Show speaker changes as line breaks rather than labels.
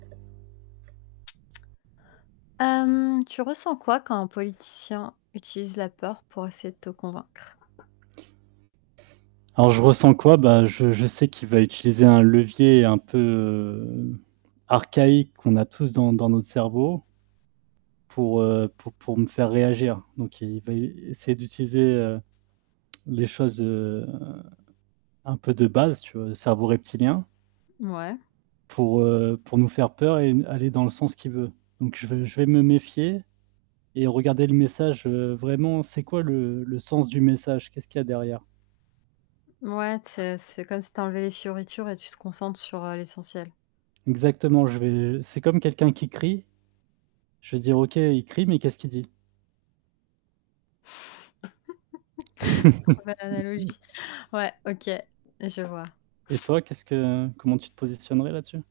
Hem, tu ressens quoi quand un politicien utilise la peur pour essayer de te convaincre?
Alors je ressens quoi? Beh, je je sais qu'il va utiliser un levier un peu, heu, archaïque qu'on a tous dans dans notre cerveau pour, heu, pour pour me faire réagir. Donc il va essayer d'utiliser les choses, heu, un peu de base tu vois, le cerveau reptilien,
Ouais.
pour, heu, pour nous faire peur et n aller dans le sens qu'il veut. Donc je vais je vais me méfier et regarder le message, heu, vraiment, c'est quoi le le sens du message? Qu'est-ce qu'il y a derrière?
Ouais, c'est c'est comme si tu enlevais les fioritures et tu te concentres sur, heu, l'essentiel.
Exactement, je vais c'est comme quelqu'un qui crie, je vais dire: «OK, il crie, mais qu'est-ce qu'il dit?»
Oh l'analogie. Ouais, OK, je vois.
Et toi, qu'est-ce que, heu, comment tu te positionnerais là-dessus?